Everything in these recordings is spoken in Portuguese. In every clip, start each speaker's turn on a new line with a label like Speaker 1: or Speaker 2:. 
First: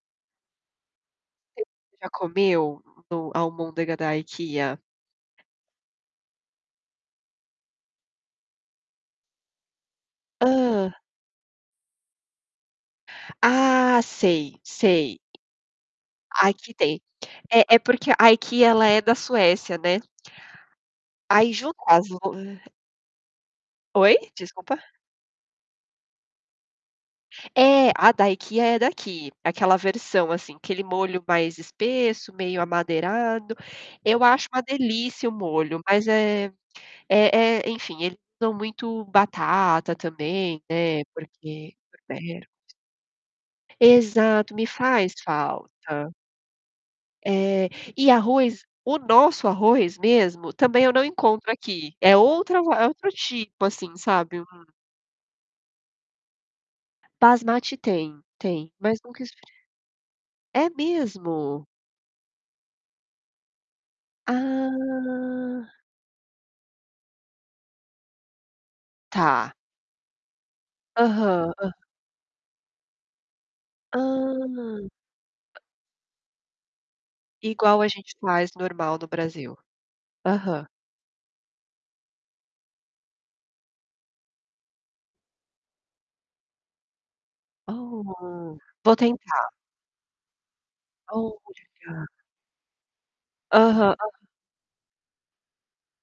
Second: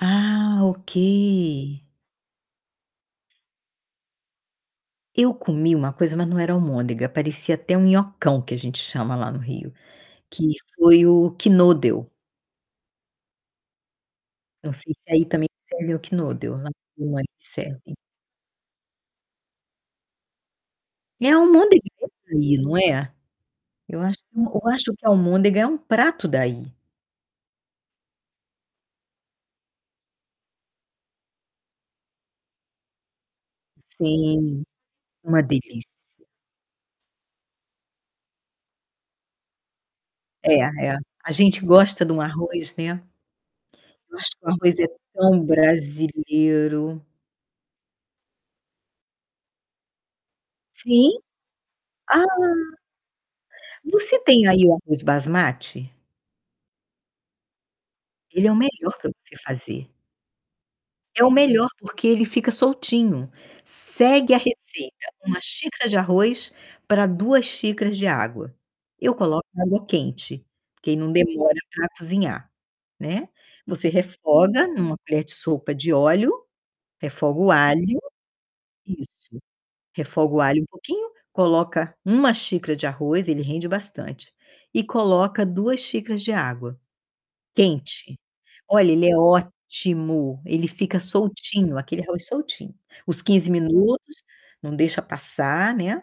Speaker 1: Ah, ok.
Speaker 2: Você já comeu no almôndega da IKEA?
Speaker 1: Eu comi uma coisa, mas não era almôndega, parecia até um nhocão que a gente chama lá no Rio, que
Speaker 2: Hã?
Speaker 1: foi o Knödel.
Speaker 2: Ah, sei,
Speaker 1: Não sei, se
Speaker 2: sei.
Speaker 1: aí também serve o Knödel, lá
Speaker 2: Aqui
Speaker 1: onde
Speaker 2: tem.
Speaker 1: eu morei
Speaker 2: É é
Speaker 1: serve.
Speaker 2: porque a IKEA ela é da Suécia, né?
Speaker 1: É
Speaker 2: Aí junta
Speaker 1: almôndega
Speaker 2: as
Speaker 1: [unintelligible]
Speaker 2: lo
Speaker 1: não é? Eu
Speaker 2: Oi?
Speaker 1: acho eu
Speaker 2: Desculpa.
Speaker 1: acho que almôndega é um prato daí.
Speaker 2: É, a da IKEA é daqui, aquela versão assim, aquele molho mais espesso, meio amadeirado. Eu acho uma
Speaker 1: Sim,
Speaker 2: delícia o
Speaker 1: uma
Speaker 2: molho, mas
Speaker 1: delícia.
Speaker 2: é é é, enfim, eles usam muito batata
Speaker 1: É
Speaker 2: também,
Speaker 1: é,
Speaker 2: né,
Speaker 1: a gente
Speaker 2: porque,
Speaker 1: gosta de um
Speaker 2: vieram.
Speaker 1: arroz, né. Eu acho que o
Speaker 2: Exato, me
Speaker 1: arroz é
Speaker 2: faz
Speaker 1: tão
Speaker 2: falta.
Speaker 1: brasileiro.
Speaker 2: É, e arroz, o nosso arroz mesmo, também eu não
Speaker 1: Sim.
Speaker 2: encontro aqui. É
Speaker 1: Ah
Speaker 2: outra va é outro tipo, assim,
Speaker 1: Você
Speaker 2: sabe, hum.
Speaker 1: tem aí o arroz basmati?
Speaker 2: Basmati tem
Speaker 1: Ele é o
Speaker 2: tem,
Speaker 1: melhor
Speaker 2: mas
Speaker 1: pra
Speaker 2: nunca
Speaker 1: você
Speaker 2: experime
Speaker 1: fazer.
Speaker 2: é
Speaker 1: É o
Speaker 2: mesmo?
Speaker 1: melhor, porque ele fica soltinho. Segue a receita: 1
Speaker 2: Ah.
Speaker 1: xícara de arroz, pra 2 xícaras de água. Eu coloco
Speaker 2: Tá.
Speaker 1: na água quente, que aí não
Speaker 2: Aham.
Speaker 1: demora
Speaker 2: Hã.
Speaker 1: pra cozinhar, né, você refoga
Speaker 2: Hã.
Speaker 1: numa colher de sopa de óleo, refoga o
Speaker 2: Igual a
Speaker 1: alho
Speaker 2: gente faz, normal no
Speaker 1: isso,
Speaker 2: Brasil.
Speaker 1: refoga o alho
Speaker 2: Aham.
Speaker 1: um pouquinho, coloca 1 xícara de arroz, ele rende bastante, e coloca 2 xícaras de água quente.
Speaker 2: Oh,
Speaker 1: Olha,
Speaker 2: vou
Speaker 1: ele é
Speaker 2: tentar.
Speaker 1: ótimo, ele fica
Speaker 2: Olha,
Speaker 1: soltinho, aquele
Speaker 2: cara.
Speaker 1: arroz soltinho. Os 15
Speaker 2: Aham,
Speaker 1: minutos
Speaker 2: aham.
Speaker 1: não deixa passar, né.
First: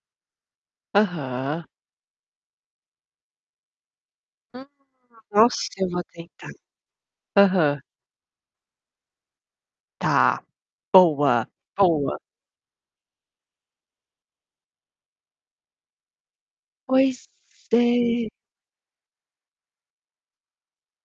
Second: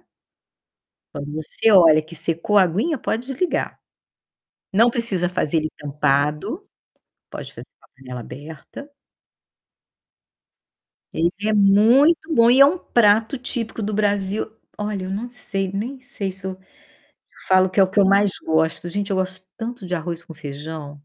Speaker 1: Quando
Speaker 2: Aham.
Speaker 1: você olha que secou a aguinha, pode desligar.
Speaker 2: Hum,
Speaker 1: Não precisa fazer
Speaker 2: nossa,
Speaker 1: ele
Speaker 2: eu vou tentar.
Speaker 1: tampado, pode fazer
Speaker 2: Aham.
Speaker 1: com a panela aberta.
Speaker 2: Tá,
Speaker 1: Ele
Speaker 2: boa,
Speaker 1: é
Speaker 2: boa.
Speaker 1: muito bom e é um prato típico do Brasil Olha, eu não sei nem sei se eu
Speaker 2: Pois
Speaker 1: falo que é o que eu
Speaker 2: é.
Speaker 1: mais gosto. Gente, eu gosto tanto de arroz com feijão.